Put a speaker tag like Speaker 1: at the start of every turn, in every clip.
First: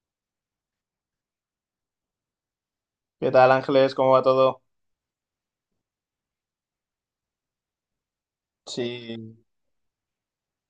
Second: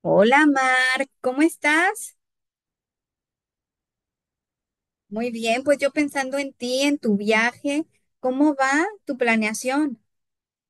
Speaker 1: Hola Mar, ¿cómo estás?
Speaker 2: ¿Qué tal, Ángeles? ¿Cómo va todo?
Speaker 1: Muy bien, pues yo pensando en ti, en tu viaje, ¿cómo va tu
Speaker 2: Sí,
Speaker 1: planeación?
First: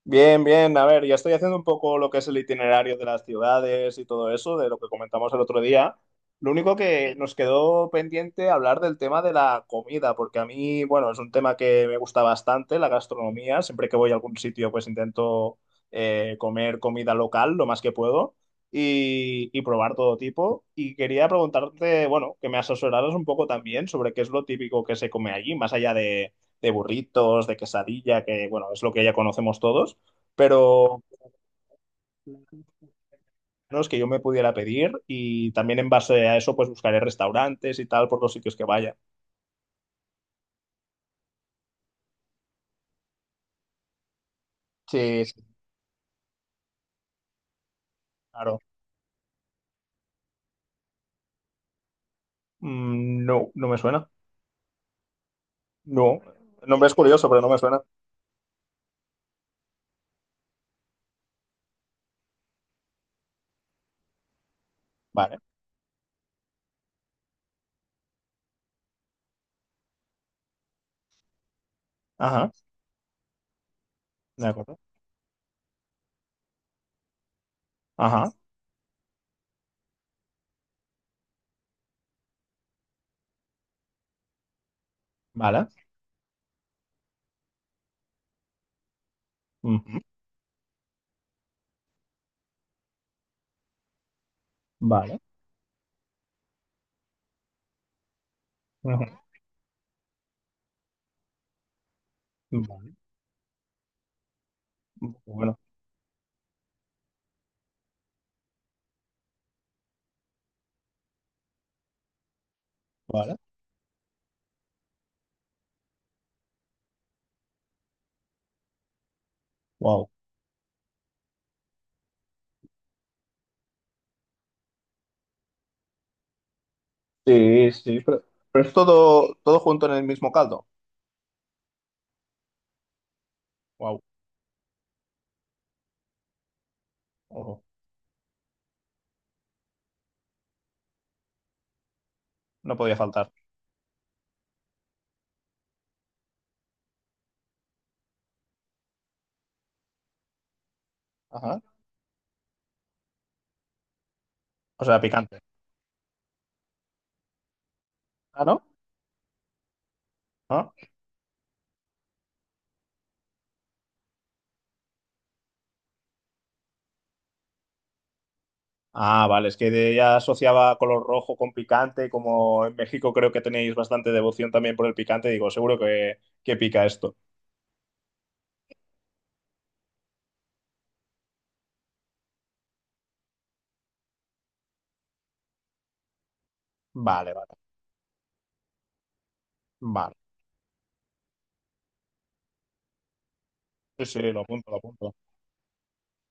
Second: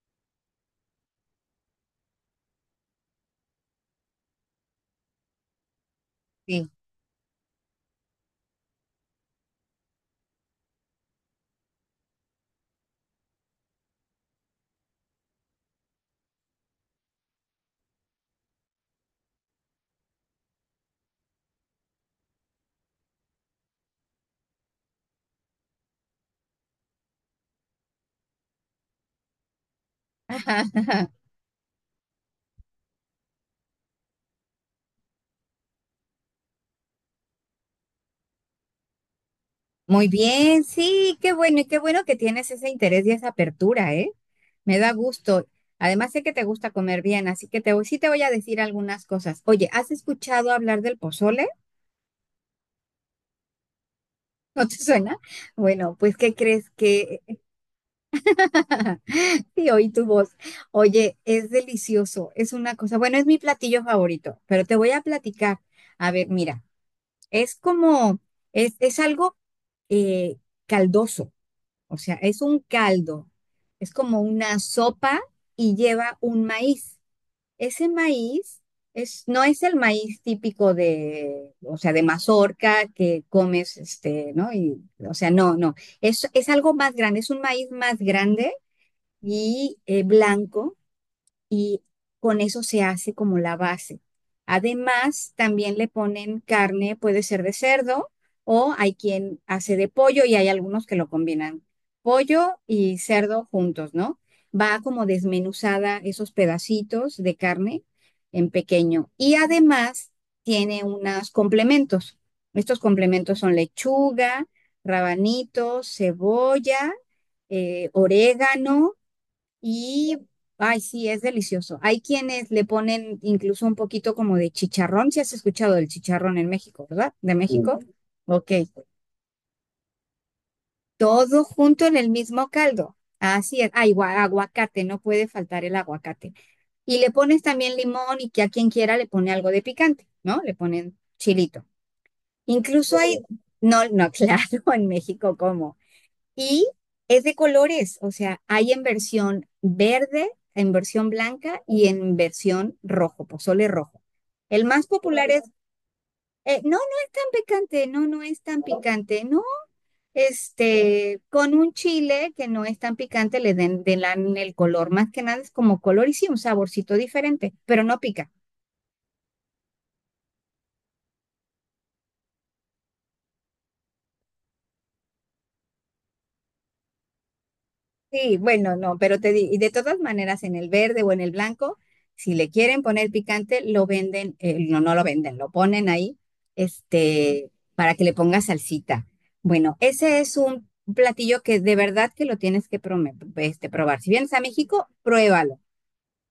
Speaker 2: bien, bien. A ver, ya estoy haciendo un poco lo que es el itinerario de las ciudades y todo eso, de lo que comentamos el otro día. Lo
Speaker 1: Sí.
Speaker 2: único que nos quedó pendiente hablar del tema de la comida, porque a mí, bueno, es un tema que me gusta bastante, la gastronomía. Siempre que voy a algún sitio, pues intento comer comida local lo más que puedo y probar todo tipo. Y quería preguntarte, bueno, que me asesoraras un poco también sobre qué es lo típico que se come allí, más allá de burritos, de quesadilla, que bueno, es lo que ya conocemos todos,
Speaker 1: Ajá,
Speaker 2: pero
Speaker 1: ajá.
Speaker 2: menos que yo me pudiera pedir y también en base a eso pues buscaré restaurantes y tal por los sitios que vaya.
Speaker 1: Muy bien, sí, qué bueno y qué bueno que tienes ese interés y esa apertura, ¿eh? Me da
Speaker 2: Sí, sí.
Speaker 1: gusto. Además sé que te gusta comer bien, así que te voy, sí te voy a decir
Speaker 2: Claro.
Speaker 1: algunas cosas. Oye, ¿has escuchado hablar del pozole?
Speaker 2: Mm, no, no me suena.
Speaker 1: ¿No te suena? Bueno, pues
Speaker 2: No.
Speaker 1: ¿qué
Speaker 2: El
Speaker 1: crees
Speaker 2: nombre es
Speaker 1: que
Speaker 2: curioso, pero no me suena.
Speaker 1: sí, oí tu voz? Oye, es delicioso, es una cosa, bueno, es mi platillo favorito, pero te voy a
Speaker 2: Vale.
Speaker 1: platicar. A ver, mira, es como, es algo eh, caldoso, o sea, es
Speaker 2: Ajá.
Speaker 1: un caldo, es como
Speaker 2: De
Speaker 1: una
Speaker 2: acuerdo.
Speaker 1: sopa y lleva un maíz. Ese
Speaker 2: Ajá.
Speaker 1: maíz es, no es el maíz típico de, o sea, de mazorca que comes, este, ¿no? Y, o sea, no,
Speaker 2: Vale.
Speaker 1: no, es algo más grande, es un maíz más grande y
Speaker 2: Ujú.
Speaker 1: blanco y con eso se hace como la base.
Speaker 2: Vale.
Speaker 1: Además, también le ponen carne, puede ser de cerdo o hay
Speaker 2: Ujú.
Speaker 1: quien hace de pollo y hay algunos que lo combinan, pollo
Speaker 2: Vale.
Speaker 1: y cerdo juntos, ¿no? Va como
Speaker 2: Bueno,
Speaker 1: desmenuzada esos pedacitos de carne en pequeño y además tiene unos complementos. Estos
Speaker 2: vale.
Speaker 1: complementos son lechuga, rabanitos, cebolla, orégano
Speaker 2: Wow.
Speaker 1: y, ay, sí, es delicioso. Hay quienes le ponen incluso un poquito como de chicharrón, si has escuchado del chicharrón en México, ¿verdad? De sí.
Speaker 2: Sí,
Speaker 1: México.
Speaker 2: sí,
Speaker 1: Ok.
Speaker 2: pero es todo, todo junto en el mismo caldo.
Speaker 1: Todo junto en el mismo caldo. Así es. Ay,
Speaker 2: Wow.
Speaker 1: gua- aguacate, no puede faltar el aguacate. Y le pones
Speaker 2: Ojo.
Speaker 1: también limón y que a quien quiera le pone algo de picante, ¿no? Le ponen chilito.
Speaker 2: No podía
Speaker 1: Incluso hay,
Speaker 2: faltar.
Speaker 1: no, no, claro, en México, ¿cómo? Y es de colores, o sea, hay en versión verde, en versión
Speaker 2: Ajá.
Speaker 1: blanca y en versión rojo, pozole rojo. El
Speaker 2: O
Speaker 1: más
Speaker 2: sea,
Speaker 1: popular
Speaker 2: ¿picante?
Speaker 1: es, no, no es tan picante, no, no es
Speaker 2: Ah,
Speaker 1: tan
Speaker 2: ¿no?
Speaker 1: picante, no.
Speaker 2: Ah.
Speaker 1: Este, con un chile que no es tan picante, le den, den el color, más que nada es como color y sí, un saborcito diferente, pero no pica.
Speaker 2: Ah, vale, es que de- ya asociaba color rojo con picante, como en México creo que tenéis bastante devoción también por el picante, digo, seguro que pica esto.
Speaker 1: Sí, bueno, no, pero te di- y de todas maneras en el verde o en el blanco, si le quieren poner picante, lo venden, no, no lo venden, lo ponen ahí,
Speaker 2: Vale,
Speaker 1: este,
Speaker 2: vale,
Speaker 1: para que le ponga salsita. Bueno,
Speaker 2: vale.
Speaker 1: ese es un platillo que de verdad que lo tienes que prome- este, probar.
Speaker 2: Sí,
Speaker 1: Si
Speaker 2: sí,
Speaker 1: vienes a
Speaker 2: lo apunto, lo
Speaker 1: México,
Speaker 2: apunto.
Speaker 1: pruébalo.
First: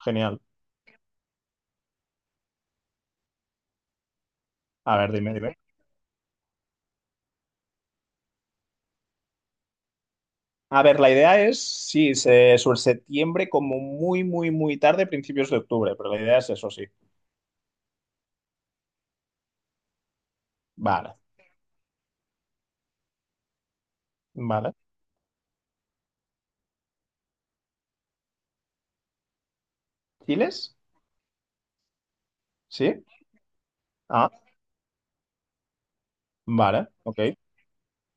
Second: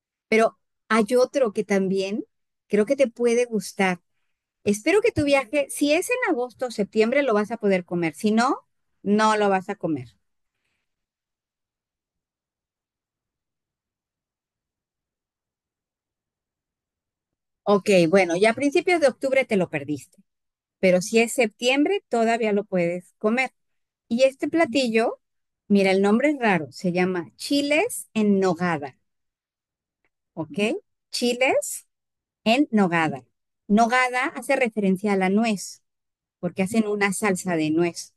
Speaker 2: Genial.
Speaker 1: Pero hay otro que también creo que te puede gustar.
Speaker 2: A
Speaker 1: Espero que
Speaker 2: ver,
Speaker 1: tu
Speaker 2: dime, dime.
Speaker 1: viaje, si es en agosto o septiembre, lo vas a poder comer. Si no, no lo vas a comer.
Speaker 2: A ver, la idea es, sí, se- sobre septiembre como muy, muy, muy tarde, principios de octubre, pero la idea es eso, sí.
Speaker 1: Ok, bueno, ya a principios de octubre te lo perdiste, pero
Speaker 2: Vale,
Speaker 1: si es septiembre todavía lo puedes comer. Y este
Speaker 2: vale.
Speaker 1: platillo, mira, el nombre es raro, se llama chiles en nogada, ¿ok?
Speaker 2: ¿Chiles?
Speaker 1: Chiles en
Speaker 2: Sí.
Speaker 1: nogada. Nogada
Speaker 2: Ah,
Speaker 1: hace referencia a la nuez, porque hacen
Speaker 2: vale,
Speaker 1: una
Speaker 2: ok,
Speaker 1: salsa de nuez.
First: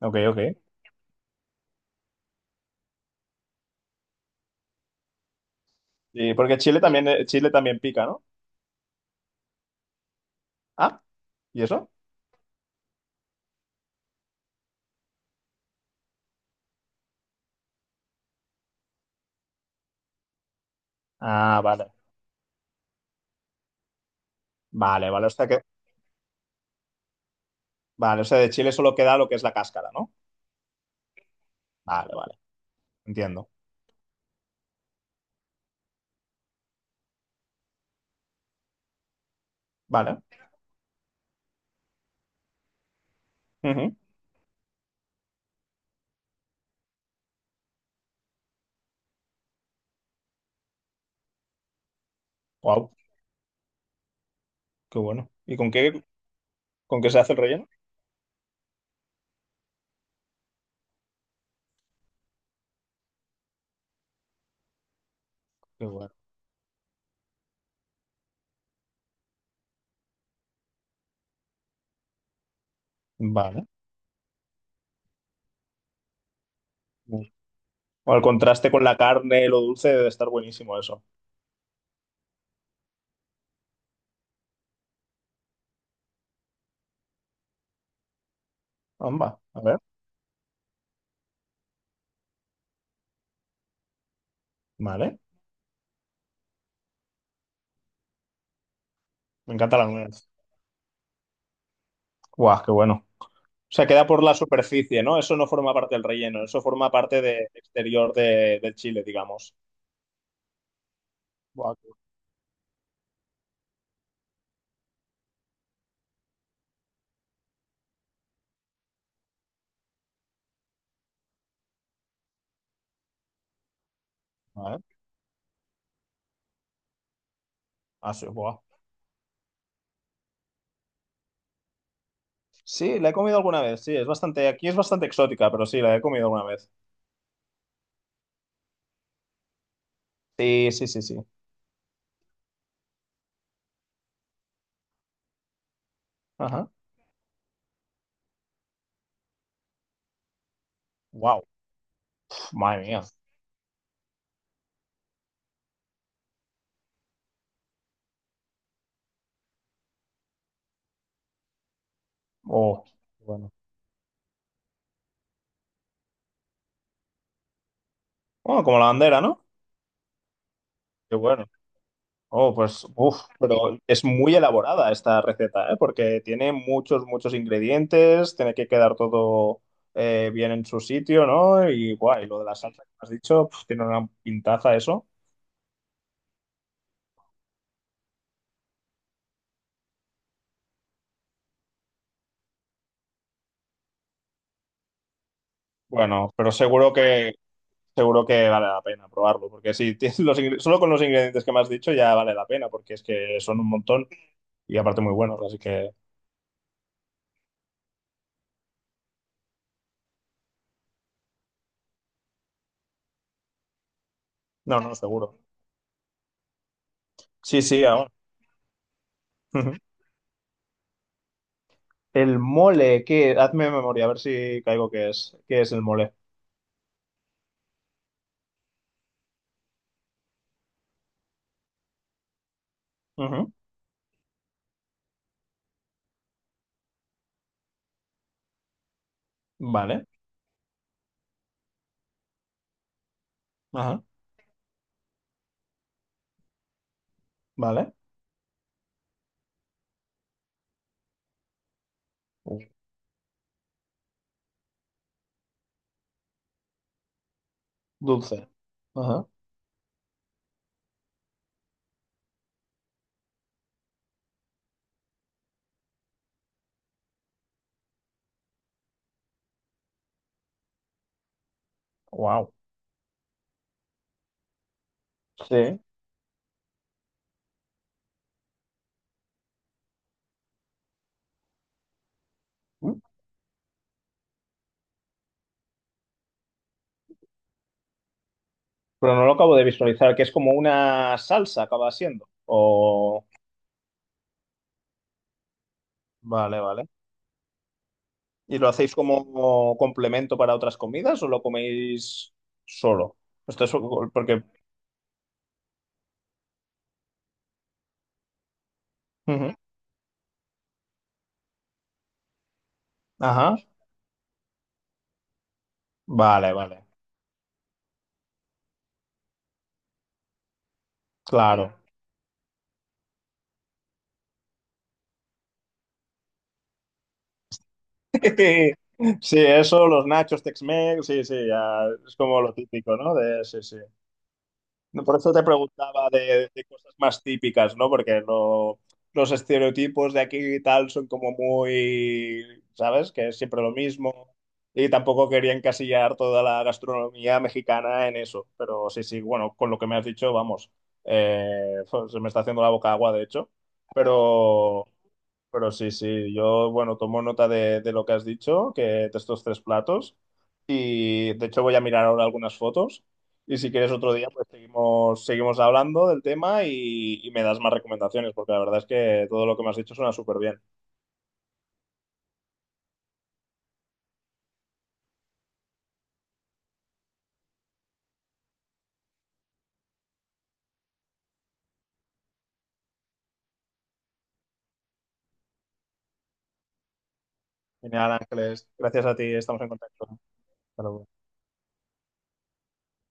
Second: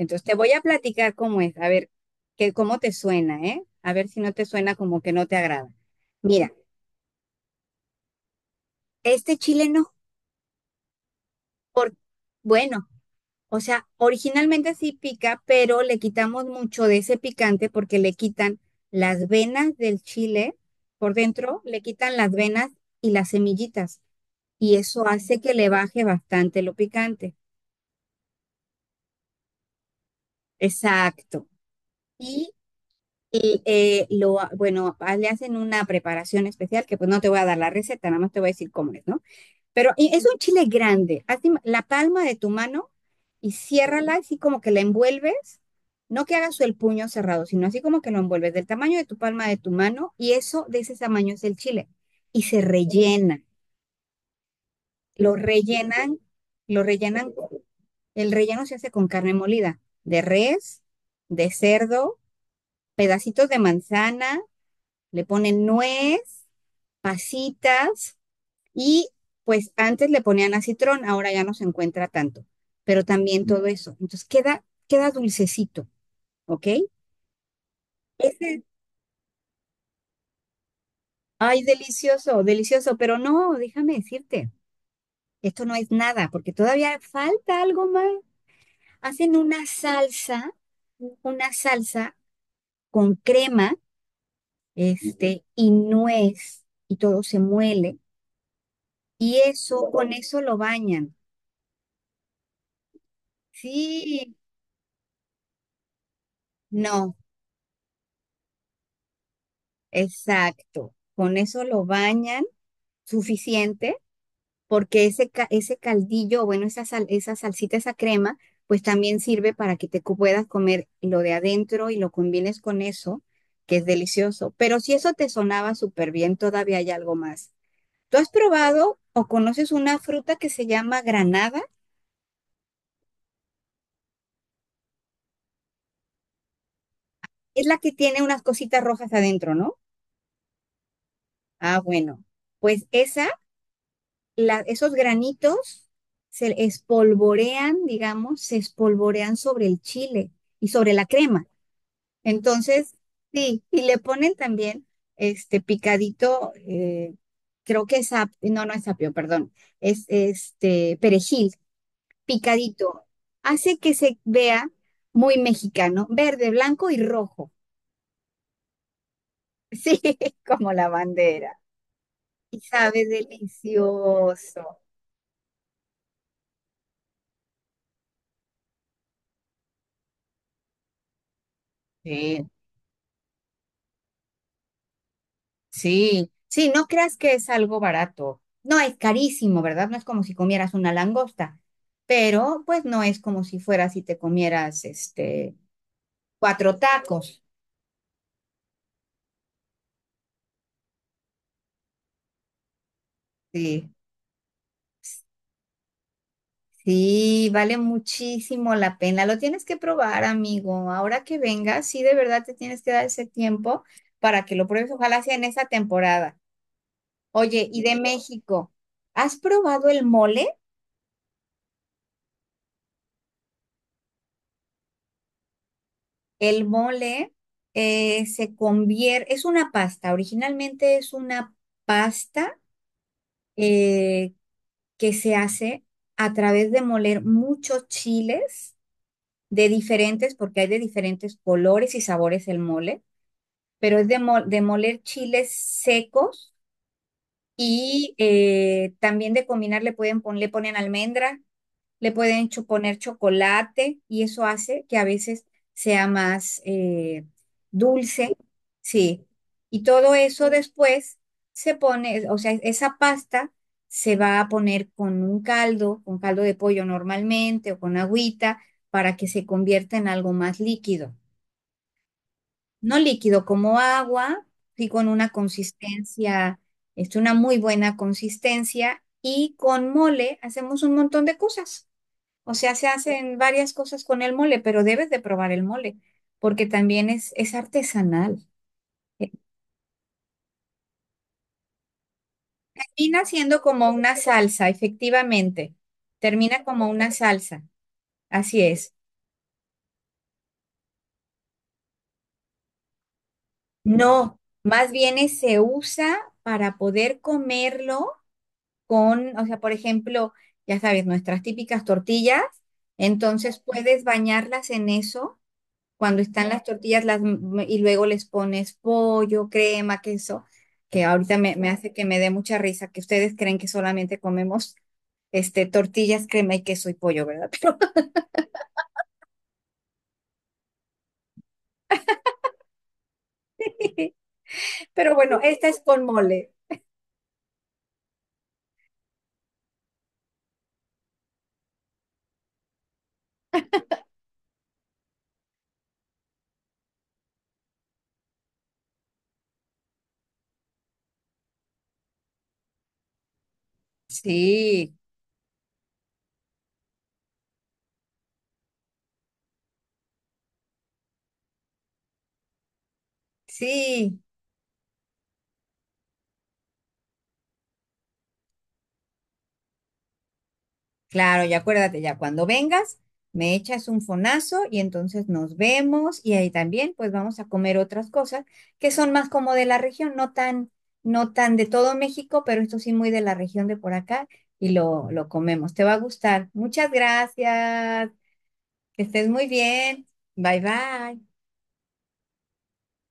Speaker 2: ok,
Speaker 1: te
Speaker 2: ok.
Speaker 1: voy a platicar cómo es, a ver que, cómo te suena, ¿eh? A ver si no te suena como que no te agrada.
Speaker 2: Sí,
Speaker 1: Mira,
Speaker 2: porque Chile también pica, ¿no?
Speaker 1: este chile no,
Speaker 2: Ah, ¿y eso?
Speaker 1: por, bueno. O sea, originalmente sí pica, pero le quitamos mucho de ese picante porque le quitan las venas del chile por
Speaker 2: Ah,
Speaker 1: dentro, le
Speaker 2: vale.
Speaker 1: quitan las venas y las semillitas. Y eso
Speaker 2: Vale, vale. O
Speaker 1: hace
Speaker 2: sea
Speaker 1: que
Speaker 2: que,
Speaker 1: le baje bastante lo picante.
Speaker 2: vale, o sea, de Chile solo queda lo que es la cáscara, ¿no?
Speaker 1: Exacto.
Speaker 2: Vale, vale.
Speaker 1: Y
Speaker 2: Entiendo.
Speaker 1: bueno, ah, le hacen una preparación especial que pues no te voy a dar la receta, nada más te voy a decir cómo es, ¿no? Pero y
Speaker 2: Vale.
Speaker 1: es un chile grande. Haz im- la palma de tu mano y ciérrala así como que la envuelves. No que hagas el puño cerrado, sino así como que lo envuelves del tamaño de tu palma de tu mano y eso de ese tamaño es el chile. Y se
Speaker 2: Wow,
Speaker 1: rellena.
Speaker 2: qué bueno.
Speaker 1: Lo
Speaker 2: ¿Y
Speaker 1: rellenan, lo
Speaker 2: con qué se
Speaker 1: rellenan.
Speaker 2: hace el relleno?
Speaker 1: El relleno se hace con carne molida, de res, de cerdo, pedacitos de manzana, le ponen
Speaker 2: Qué bueno.
Speaker 1: nuez, pasitas. Y pues antes le ponían acitrón, ahora ya no se encuentra tanto, pero también todo
Speaker 2: Vale.
Speaker 1: eso. Entonces queda, queda dulcecito, ¿ok?
Speaker 2: O el
Speaker 1: Ese,
Speaker 2: contraste con la carne, lo dulce, debe estar buenísimo eso.
Speaker 1: ay, delicioso, delicioso, pero no, déjame decirte, esto no es nada, porque todavía falta algo más. Hacen
Speaker 2: Amba, a ver.
Speaker 1: una salsa con crema,
Speaker 2: Vale.
Speaker 1: este, y nuez, y todo se muele, y
Speaker 2: Me encanta la
Speaker 1: eso, con
Speaker 2: nuez.
Speaker 1: eso lo bañan.
Speaker 2: Guau, qué bueno. O sea, queda por la
Speaker 1: Sí,
Speaker 2: superficie, ¿no? Eso no forma parte del relleno, eso forma
Speaker 1: no,
Speaker 2: parte del exterior de- del chile, digamos.
Speaker 1: exacto, con eso
Speaker 2: Buah,
Speaker 1: lo
Speaker 2: qué
Speaker 1: bañan suficiente porque ese, ca- ese caldillo, bueno, esa sal- esa salsita, esa crema, pues también sirve para que te co- puedas comer lo de adentro y lo combines con eso, que es delicioso.
Speaker 2: bueno,
Speaker 1: Pero
Speaker 2: ¿eh?
Speaker 1: si eso te sonaba súper bien, todavía hay algo más.
Speaker 2: Ah,
Speaker 1: ¿Tú
Speaker 2: sí,
Speaker 1: has
Speaker 2: buah.
Speaker 1: probado o conoces una fruta que se llama granada?
Speaker 2: Sí, la he comido alguna vez, sí, es bastante, aquí es bastante exótica, pero sí, la he comido alguna vez.
Speaker 1: Es la que tiene unas cositas rojas adentro, ¿no?
Speaker 2: Sí, sí, sí, sí.
Speaker 1: Ah, bueno, pues esa, la- esos granitos se
Speaker 2: Ajá.
Speaker 1: espolvorean, digamos, se espolvorean sobre el chile y sobre la
Speaker 2: Wow,
Speaker 1: crema.
Speaker 2: madre
Speaker 1: Entonces,
Speaker 2: mía.
Speaker 1: sí, y le ponen también este picadito, creo que es ap- no, no es apio, perdón, es este perejil
Speaker 2: Oh,
Speaker 1: picadito.
Speaker 2: qué bueno.
Speaker 1: Hace que se vea muy mexicano, verde, blanco y rojo.
Speaker 2: Bueno, como la bandera, ¿no?
Speaker 1: Sí, como la
Speaker 2: Qué bueno.
Speaker 1: bandera.
Speaker 2: Oh,
Speaker 1: Y
Speaker 2: pues,
Speaker 1: sabe
Speaker 2: uff, pero es muy
Speaker 1: delicioso.
Speaker 2: elaborada esta receta, ¿eh? Porque tiene muchos, muchos ingredientes, tiene que quedar todo bien en su sitio, ¿no? Y, guay, lo de
Speaker 1: Sí,
Speaker 2: la salsa que has dicho, pf, tiene una pintaza eso.
Speaker 1: sí, sí, no creas que es algo barato. No, es carísimo, ¿verdad? No es como si comieras una langosta, pero pues no es como si fueras y te comieras este
Speaker 2: Bueno, pero
Speaker 1: cuatro tacos.
Speaker 2: seguro que vale la pena probarlo, porque si tienes los ingre- solo con los ingredientes que me has dicho ya vale la pena, porque es que son un
Speaker 1: Sí,
Speaker 2: montón y aparte muy buenos, así que,
Speaker 1: sí, vale muchísimo la pena. Lo tienes que probar, amigo. Ahora que vengas, sí, de verdad te tienes que dar ese tiempo para que lo
Speaker 2: no,
Speaker 1: pruebes.
Speaker 2: no,
Speaker 1: Ojalá sea
Speaker 2: seguro.
Speaker 1: en esa temporada.
Speaker 2: Sí,
Speaker 1: Oye, y
Speaker 2: sí,
Speaker 1: de
Speaker 2: aún.
Speaker 1: México, ¿has
Speaker 2: Ujú.
Speaker 1: probado el mole?
Speaker 2: El mole, ¿qué? Hazme memoria, a ver si caigo qué es. ¿Qué es el mole?
Speaker 1: El mole se convierte, es una pasta, originalmente es una pasta
Speaker 2: Ujú.
Speaker 1: eh, que se hace a través de moler muchos chiles de
Speaker 2: Vale.
Speaker 1: diferentes, porque hay de diferentes colores y sabores el mole, pero
Speaker 2: Ajá.
Speaker 1: es de, mo- de moler chiles secos
Speaker 2: Vale.
Speaker 1: y también de combinar le pueden pon- le ponen almendra, le pueden cho- poner chocolate y eso hace que a veces sea más dulce,
Speaker 2: Dulce.
Speaker 1: sí.
Speaker 2: Ajá.
Speaker 1: Y todo eso después se pone, o sea, esa pasta se va a poner con un caldo, con caldo de pollo normalmente o con agüita para que se convierta en algo más líquido.
Speaker 2: Wow.
Speaker 1: No líquido como agua, sí con una
Speaker 2: Sí.
Speaker 1: consistencia, es una muy buena consistencia y con mole hacemos un montón de cosas. O sea, se
Speaker 2: Mm.
Speaker 1: hacen varias cosas con el mole, pero debes de probar el mole, porque también es artesanal.
Speaker 2: Pero no
Speaker 1: Eh,
Speaker 2: lo acabo de visualizar, que es como una salsa, acaba siendo.
Speaker 1: Termina
Speaker 2: O.
Speaker 1: siendo como una salsa, efectivamente.
Speaker 2: Vale,
Speaker 1: Termina
Speaker 2: vale.
Speaker 1: como una salsa,
Speaker 2: ¿Y
Speaker 1: así
Speaker 2: lo
Speaker 1: es.
Speaker 2: hacéis como complemento para otras comidas o lo coméis solo? Esto es
Speaker 1: No,
Speaker 2: porque.
Speaker 1: más bien es- se usa para poder comerlo con, o
Speaker 2: Ujú.
Speaker 1: sea, por ejemplo, ya sabes, nuestras típicas tortillas,
Speaker 2: Ajá.
Speaker 1: entonces puedes bañarlas en eso cuando están
Speaker 2: Vale,
Speaker 1: las
Speaker 2: vale.
Speaker 1: tortillas las, y luego les pones pollo, crema, queso, que ahorita me, me
Speaker 2: Claro.
Speaker 1: hace que me dé mucha risa, que ustedes creen que solamente comemos este, tortillas, crema y queso y pollo, ¿verdad?
Speaker 2: Sí, eso, los nachos Tex-Mex, sí, sí, ya es como lo típico, ¿no? De, sí, sí.
Speaker 1: Pero,
Speaker 2: No,
Speaker 1: pero
Speaker 2: por eso
Speaker 1: bueno,
Speaker 2: te
Speaker 1: esta es con
Speaker 2: preguntaba
Speaker 1: mole.
Speaker 2: de cosas más típicas, ¿no? Porque lo- los estereotipos de aquí y tal son como muy, ¿sabes? Que es siempre lo mismo. Y tampoco quería encasillar toda la gastronomía mexicana en eso. Pero sí, sí, bueno, con lo que me has dicho, vamos. eh, Se me está haciendo la boca agua, de hecho. Pero.
Speaker 1: Sí,
Speaker 2: Pero sí, sí, yo, bueno, tomo nota de lo que has dicho, que de estos 3 platos. Y de hecho voy a mirar ahora algunas fotos. Y si quieres otro
Speaker 1: sí.
Speaker 2: día, pues seguimos, seguimos hablando del tema y me das más recomendaciones, porque la verdad es que todo lo que me has dicho suena súper bien.
Speaker 1: Claro, ya acuérdate, ya cuando vengas, me echas un fonazo y entonces nos vemos y ahí también pues vamos a comer otras cosas que son más como de la región, no tan, no tan de todo México, pero esto sí muy de la región de por acá y lo comemos. Te va a gustar. Muchas gracias.
Speaker 2: Genial, Ángeles.
Speaker 1: Que
Speaker 2: Gracias a
Speaker 1: estés
Speaker 2: ti,
Speaker 1: muy
Speaker 2: estamos en contacto.
Speaker 1: bien. Bye
Speaker 2: Hasta luego.
Speaker 1: bye.